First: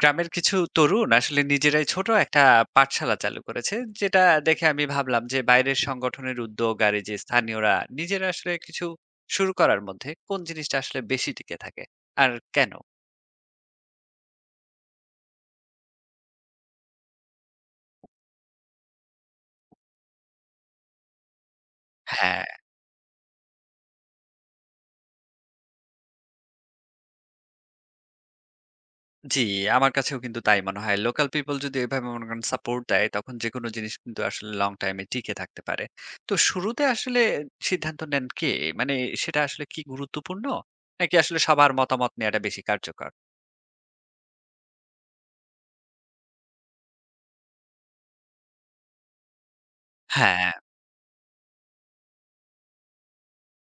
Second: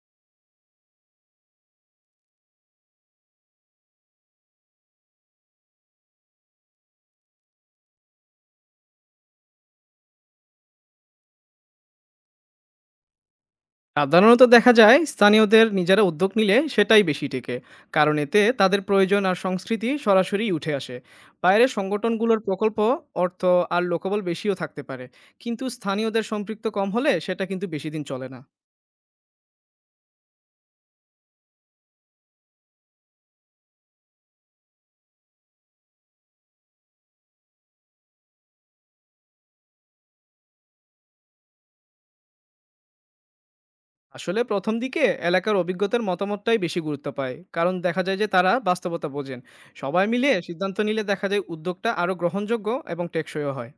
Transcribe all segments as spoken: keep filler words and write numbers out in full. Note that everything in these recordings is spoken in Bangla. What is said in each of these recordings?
গ্রামের কিছু তরুণ আসলে নিজেরাই ছোট একটা পাঠশালা চালু করেছে, যেটা দেখে আমি ভাবলাম যে বাইরের সংগঠনের উদ্যোগ আর এই যে স্থানীয়রা নিজেরা আসলে কিছু শুরু করার মধ্যে কোন জিনিসটা আসলে বেশি টিকে থাকে আর কেন। সাধারণত দেখা যায় স্থানীয়দের নিজেরা উদ্যোগ নিলে সেটাই বেশি টেকে। কারণ এতে তাদের প্রয়োজন আর সংস্কৃতি সরাসরি উঠে আসে। বাইরের সংগঠনগুলোর হ্যাঁ। প্রকল্প অর্থ আর লোকবল বেশিও থাকতে পারে, কিন্তু স্থানীয়দের সম্পৃক্ত কম হলে সেটা কিন্তু বেশি দিন চলে না। জি, আমার কাছেও কিন্তু তাই মনে হয়, লোকাল পিপল যদি এভাবে মনে করেন সাপোর্ট দেয় তখন যে কোনো জিনিস কিন্তু আসলে লং টাইমে টিকে থাকতে পারে। তো শুরুতে আসলে সিদ্ধান্ত নেন কে? মানে সেটা আসলে কি গুরুত্বপূর্ণ, নাকি আসলে সবার মতামত নেওয়াটা বেশি কার্যকর? আসলে প্রথম দিকে এলাকার অভিজ্ঞতার মতামতটাই বেশি গুরুত্ব পায়, কারণ দেখা যায় যে তারা বাস্তবতা বোঝেন। সবাই মিলে হ্যাঁ। সিদ্ধান্ত নিলে দেখা যায় উদ্যোগটা আরও গ্রহণযোগ্য এবং টেকসইও হয়।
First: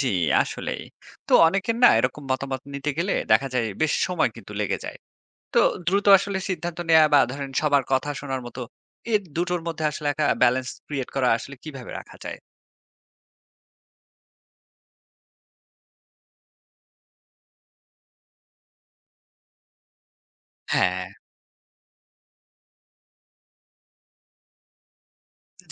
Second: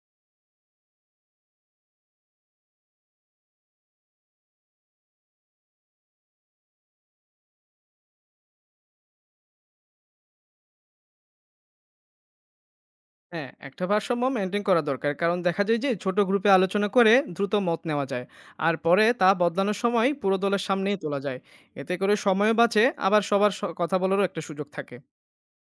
জি, আসলেই। তো অনেকের না এরকম মতামত নিতে গেলে দেখা যায় বেশ সময় কিন্তু লেগে যায়। তো দ্রুত আসলে সিদ্ধান্ত নেয়া বা ধরেন সবার কথা শোনার মতো এই দুটোর মধ্যে আসলে একটা ব্যালেন্স ক্রিয়েট করা আসলে কিভাবে রাখা যায়? হ্যাঁ, একটা ভারসাম্য মেনটেন করা দরকার, কারণ দেখা যায় যে ছোট গ্রুপে আলোচনা করে দ্রুত মত নেওয়া যায় আর পরে তা বদলানোর সময় পুরো দলের সামনেই হ্যাঁ। তোলা যায়। এতে করে সময়ও বাঁচে, আবার সবার স- কথা বলারও একটা সুযোগ থাকে।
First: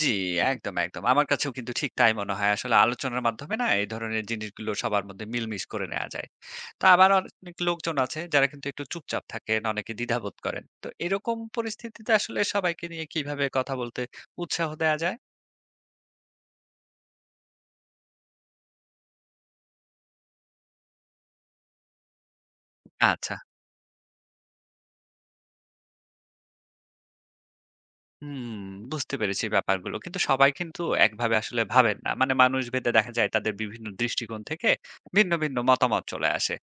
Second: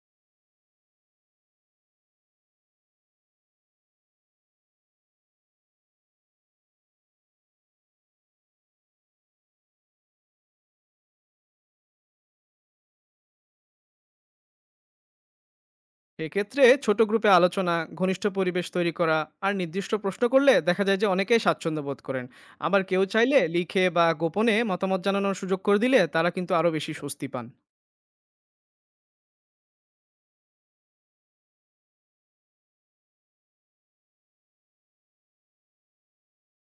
জি, একদম, একদম। আমার কাছেও কিন্তু ঠিক তাই মনে হয়। আসলে আলোচনার মাধ্যমে না এই ধরনের জিনিসগুলো সবার মধ্যে মিলমিশ করে নেয়া যায়। তো আবার অনেক লোকজন আছে যারা কিন্তু একটু চুপচাপ থাকেন, অনেকে দ্বিধাবোধ করেন। তো এরকম পরিস্থিতিতে আসলে সবাইকে নিয়ে কিভাবে কথা বলতে উৎসাহ দেয়া যায়? এক্ষেত্রে ছোট গ্রুপে আলোচনা, ঘনিষ্ঠ পরিবেশ তৈরি করা আর নির্দিষ্ট প্রশ্ন করলে দেখা যায় যে অনেকেই স্বাচ্ছন্দ্য বোধ করেন। আবার কেউ আচ্ছা। চাইলে লিখে বা গোপনে মতামত জানানোর সুযোগ করে দিলে তারা কিন্তু আরও বেশি স্বস্তি পান। হুম, বুঝতে পেরেছি ব্যাপারগুলো। কিন্তু সবাই কিন্তু একভাবে আসলে ভাবেন না। মানে মানুষ ভেদে দেখা যায় তাদের বিভিন্ন দৃষ্টিকোণ থেকে ভিন্ন, ভিন্ন মতামত চলে আসে।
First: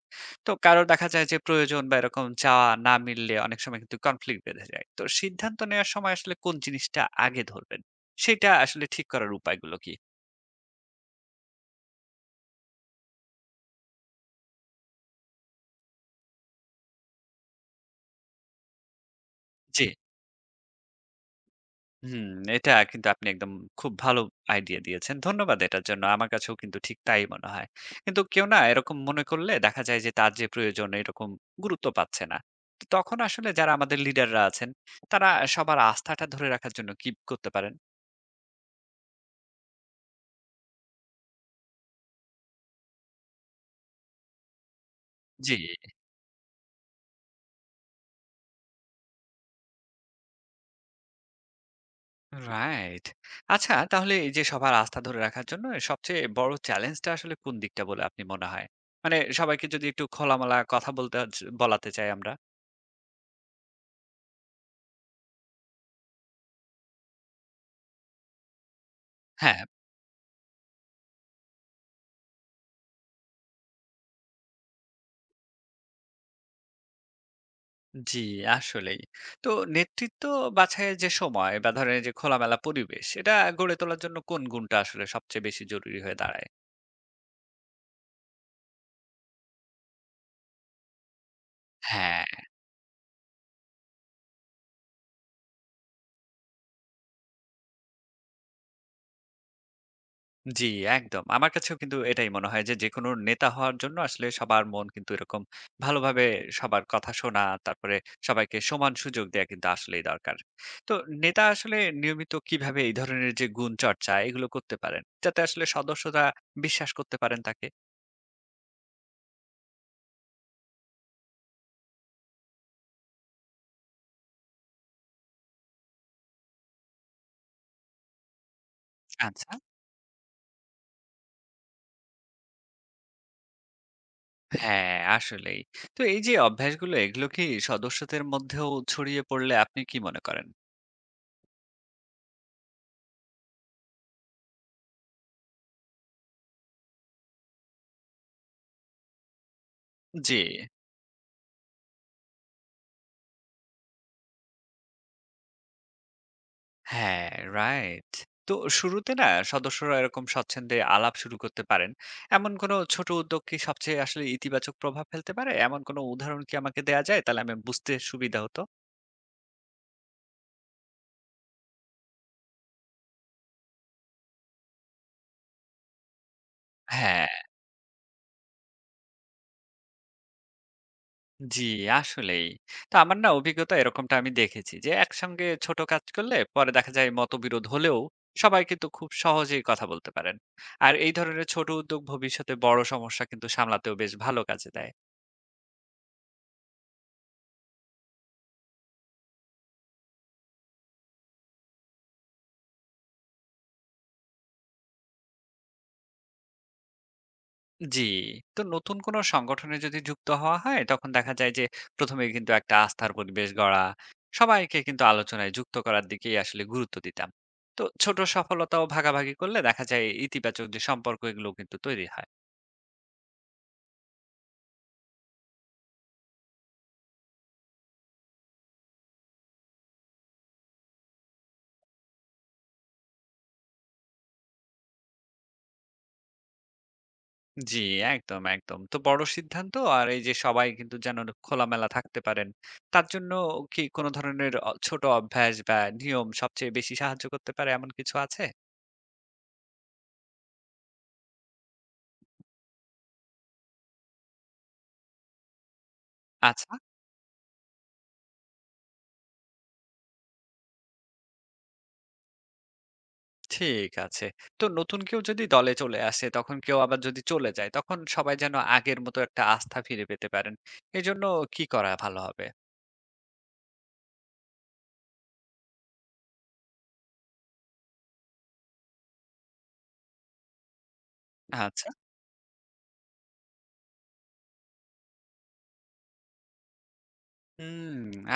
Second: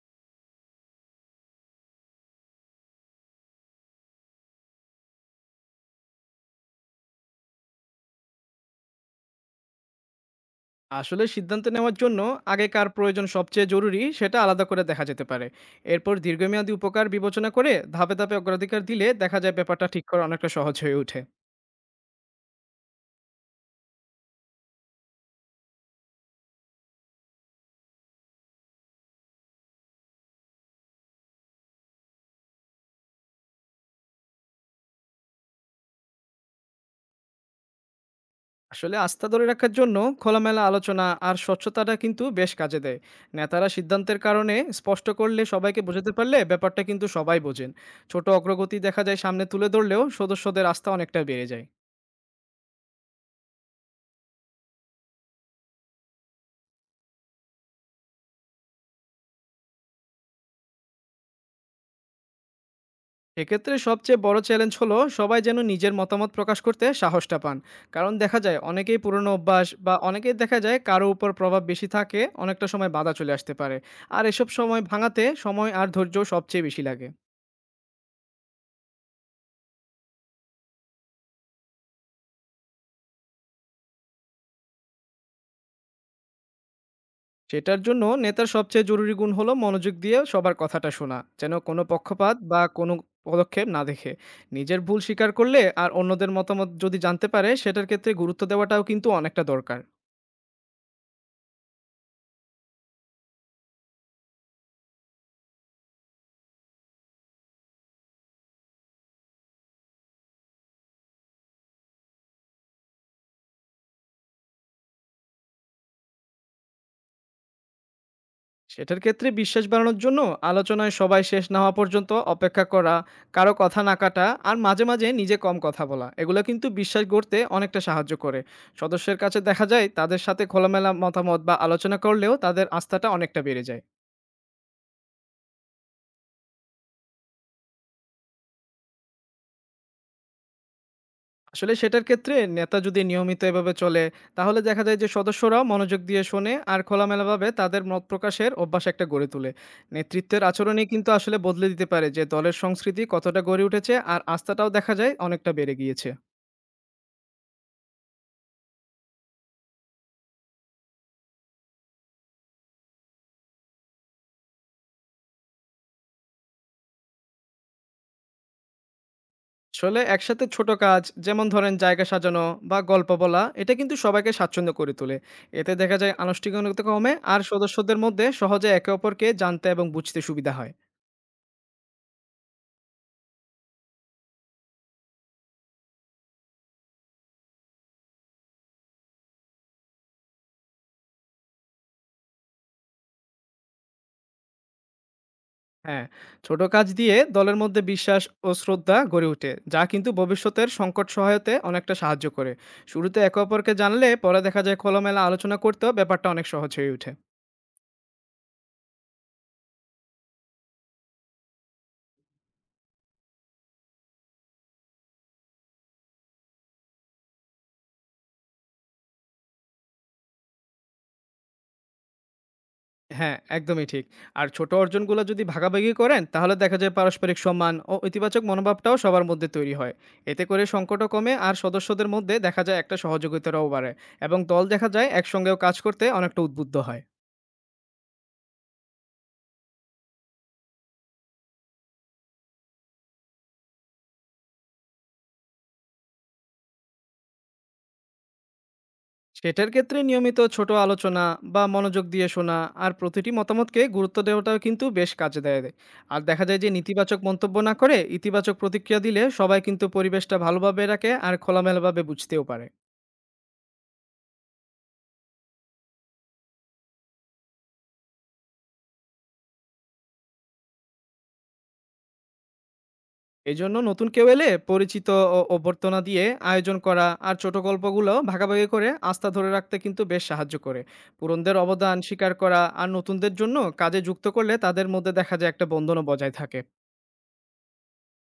তো কারো দেখা যায় যে প্রয়োজন বা এরকম চাওয়া না মিললে অনেক সময় কিন্তু কনফ্লিক্ট বেঁধে যায়। তো সিদ্ধান্ত নেওয়ার সময় আসলে কোন জিনিসটা আগে ধরবেন? সেটা আসলে ঠিক করার উপায়গুলো কি? আসলে সিদ্ধান্ত নেওয়ার জন্য আগে কার প্রয়োজন সবচেয়ে জরুরি সেটা আলাদা করে দেখা যেতে পারে। এরপর দীর্ঘমেয়াদী উপকার বিবেচনা করে ধাপে ধাপে অগ্রাধিকার দিলে দেখা যায় জি। ব্যাপারটা ঠিক করা অনেকটা সহজ হয়ে ওঠে। হুম, এটা কিন্তু আপনি একদম খুব ভালো আইডিয়া দিয়েছেন। ধন্যবাদ এটার জন্য। আমার কাছেও কিন্তু ঠিক তাই মনে হয়। কিন্তু কেউ না এরকম মনে করলে দেখা যায় যে তার যে প্রয়োজন এরকম গুরুত্ব পাচ্ছে না। তো তখন আসলে যারা আমাদের লিডাররা আছেন তারা সবার আস্থাটা ধরে রাখার জন্য কি করতে পারেন? আসলে আস্থা ধরে রাখার জন্য খোলামেলা আলোচনা আর স্বচ্ছতাটা কিন্তু বেশ কাজে দেয়। নেতারা সিদ্ধান্তের কারণে স্পষ্ট করলে, জি। সবাইকে বোঝাতে পারলে ব্যাপারটা কিন্তু সবাই বোঝেন। ছোট অগ্রগতি দেখা যায় সামনে তুলে ধরলেও সদস্যদের আস্থা অনেকটা বেড়ে যায়। রাইট। আচ্ছা, তাহলে এই যে সবার আস্থা ধরে রাখার জন্য সবচেয়ে বড় চ্যালেঞ্জটা আসলে কোন দিকটা বলে আপনি মনে হয়? মানে সবাইকে যদি একটু খোলামেলা কথা বলতে চ বলাতে চাই আমরা। এক্ষেত্রে সবচেয়ে বড় চ্যালেঞ্জ হলো সবাই যেন নিজের মতামত প্রকাশ করতে সাহসটা পান। কারণ দেখা যায় অনেকেই পুরনো হ্যাঁ। অভ্যাস বা অনেকেই দেখা যায় কারো উপর প্রভাব বেশি থাকে, অনেকটা সময় বাধা চলে আসতে পারে। আর এসব সময় ভাঙাতে সময় আর ধৈর্য সবচেয়ে বেশি লাগে। জি, আসলেই। তো নেতৃত্ব বাছাইয়ের যে সময় বা ধরেন এই যে খোলামেলা পরিবেশ, এটা গড়ে তোলার জন্য কোন গুণটা আসলে সবচেয়ে বেশি জরুরি হয়ে দাঁড়ায়? সেটার জন্য নেতার সবচেয়ে জরুরি গুণ হলো মনোযোগ দিয়ে সবার কথাটা শোনা, যেন কোনো হ্যাঁ। পক্ষপাত বা কোনো পদক্ষেপ না দেখে নিজের ভুল স্বীকার করলে আর অন্যদের মতামত যদি জানতে পারে সেটার ক্ষেত্রে গুরুত্ব দেওয়াটাও কিন্তু অনেকটা দরকার। জি, একদম। আমার কাছেও কিন্তু এটাই মনে হয় যে যেকোনো নেতা হওয়ার জন্য আসলে সবার মন কিন্তু এরকম ভালোভাবে সবার কথা শোনা, তারপরে সবাইকে সমান সুযোগ দেয়া কিন্তু আসলেই দরকার। তো নেতা আসলে নিয়মিত কিভাবে এই ধরনের যে গুণ চর্চা এগুলো করতে পারেন? যাতে আসলে সদস্যরা বিশ্বাস করতে পারেন তাকে? সেটার ক্ষেত্রে বিশ্বাস বাড়ানোর জন্য আলোচনায় সবাই শেষ না হওয়া পর্যন্ত অপেক্ষা করা, কারো কথা না কাটা আর মাঝে মাঝে নিজে কম কথা বলা এগুলো কিন্তু বিশ্বাস গড়তে অনেকটা সাহায্য করে। সদস্যের কাছে আচ্ছা। দেখা যায় তাদের সাথে খোলামেলা মতামত বা আলোচনা করলেও তাদের আস্থাটা অনেকটা বেড়ে যায়। হ্যাঁ, আসলেই। তো এই যে অভ্যাসগুলো এগুলো কি সদস্যদের মধ্যেও ছড়িয়ে পড়লে আপনি কি মনে করেন? আসলে সেটার ক্ষেত্রে নেতা যদি নিয়মিত এভাবে চলে, তাহলে দেখা যায় যে সদস্যরাও মনোযোগ দিয়ে শোনে আর খোলামেলাভাবে তাদের মত প্রকাশের অভ্যাস একটা গড়ে তোলে। জি। নেতৃত্বের আচরণই কিন্তু আসলে বদলে দিতে পারে যে দলের সংস্কৃতি কতটা গড়ে উঠেছে আর আস্থাটাও দেখা যায় অনেকটা বেড়ে গিয়েছে। হ্যাঁ, রাইট। তো শুরুতে না সদস্যরা এরকম স্বচ্ছন্দে আলাপ শুরু করতে পারেন। এমন কোনো ছোট উদ্যোগ কি সবচেয়ে আসলে ইতিবাচক প্রভাব ফেলতে পারে? এমন কোনো উদাহরণ কি আমাকে দেয়া যায়? তাহলে আমি বুঝতে সুবিধা হতো। আসলে একসাথে ছোট কাজ যেমন ধরেন জায়গা সাজানো বা গল্প বলা এটা কিন্তু সবাইকে স্বাচ্ছন্দ্য করে তোলে। এতে দেখা যায় আনুষ্ঠানিকতা কমে হ্যাঁ। আর সদস্যদের মধ্যে সহজে একে অপরকে জানতে এবং বুঝতে সুবিধা হয়। জি, আসলেই। তো আমার না অভিজ্ঞতা এরকমটা আমি দেখেছি যে, একসঙ্গে ছোট কাজ করলে পরে দেখা যায় মতবিরোধ হলেও সবাই কিন্তু খুব সহজেই কথা বলতে পারেন। আর এই ধরনের ছোট উদ্যোগ ভবিষ্যতে বড় সমস্যা কিন্তু সামলাতেও বেশ ভালো কাজে দেয়। হ্যাঁ, ছোট কাজ দিয়ে দলের মধ্যে বিশ্বাস ও শ্রদ্ধা গড়ে ওঠে যা কিন্তু ভবিষ্যতের সংকট সহায়তে অনেকটা সাহায্য করে। শুরুতে একে অপরকে জানলে পরে দেখা যায় খোলামেলা আলোচনা করতেও ব্যাপারটা অনেক সহজ হয়ে ওঠে। জি, তো নতুন কোনো সংগঠনে যদি যুক্ত হওয়া হয় তখন দেখা যায় যে, প্রথম এই কিন্তু একটা আস্থার পরিবেশ গড়া, সবাইকে কিন্তু আলোচনায় যুক্ত করার দিকেই আসলে গুরুত্ব দিতাম। তো ছোট সফলতাও ভাগাভাগি করলে দেখা যায় ইতিবাচক যে সম্পর্ক এগুলো কিন্তু তৈরি হয়। হ্যাঁ, একদমই ঠিক। আর ছোট অর্জনগুলো যদি ভাগাভাগি করেন তাহলে দেখা যায় পারস্পরিক সম্মান ও ইতিবাচক মনোভাবটাও সবার মধ্যে তৈরি হয়। এতে করে সংকটও কমে আর সদস্যদের মধ্যে দেখা যায় একটা সহযোগিতারও বাড়ে এবং দল দেখা যায় একসঙ্গেও কাজ করতে অনেকটা উদ্বুদ্ধ হয়। জি, একদম, একদম। তো বড় সিদ্ধান্ত আর এই যে সবাই কিন্তু যেন খোলামেলা থাকতে পারেন। তার জন্য কি কোন ধরনের অ ছোট অভ্যাস বা নিয়ম সবচেয়ে বেশি সাহায্য করতে পারে এমন কিছু আছে? সেটার ক্ষেত্রে নিয়মিত ছোট আলোচনা বা মনোযোগ দিয়ে শোনা আর প্রতিটি মতামতকে গুরুত্ব দেওয়াটাও কিন্তু বেশ কাজে দেয়। আর দেখা যায় যে আচ্ছা, নেতিবাচক মন্তব্য না করে ইতিবাচক প্রতিক্রিয়া দিলে সবাই কিন্তু পরিবেশটা ভালোভাবে রাখে আর খোলামেলাভাবে বুঝতেও পারে। ঠিক আছে। তো নতুন কেউ যদি দলে চলে আসে, তখন কেউ আবার যদি চলে যায়, তখন সবাই যেন আগের মতো একটা আস্থা ফিরে পেতে পারেন। এজন্য কি করা ভালো হবে? এই জন্য নতুন কেউ এলে পরিচিত ও অভ্যর্থনা দিয়ে আয়োজন করা আর ছোট গল্পগুলো ভাগাভাগি করে আস্থা ধরে রাখতে কিন্তু বেশ সাহায্য করে। পুরনদের আচ্ছা। অবদান স্বীকার করা আর নতুনদের জন্য কাজে যুক্ত করলে তাদের মধ্যে দেখা যায় একটা বন্ধনও বজায় থাকে। হুম,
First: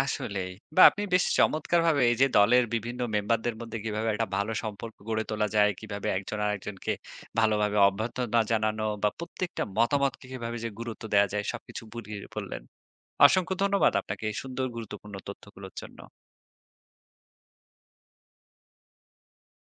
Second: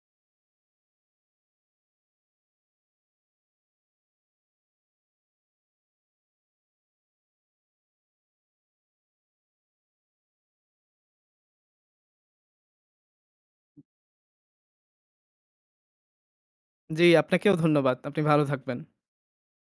আসলেই। বা আপনি বেশ চমৎকারভাবে এই যে দলের বিভিন্ন মেম্বারদের মধ্যে কিভাবে একটা ভালো সম্পর্ক গড়ে তোলা যায়, কিভাবে একজন আরেকজনকে ভালোভাবে অভ্যর্থনা জানানো বা প্রত্যেকটা মতামতকে কিভাবে যে গুরুত্ব দেয়া যায় সবকিছু বুঝিয়ে বললেন। অসংখ্য ধন্যবাদ আপনাকে এই সুন্দর গুরুত্বপূর্ণ তথ্যগুলোর জন্য। জি, আপনাকেও ধন্যবাদ। আপনি ভালো থাকবেন।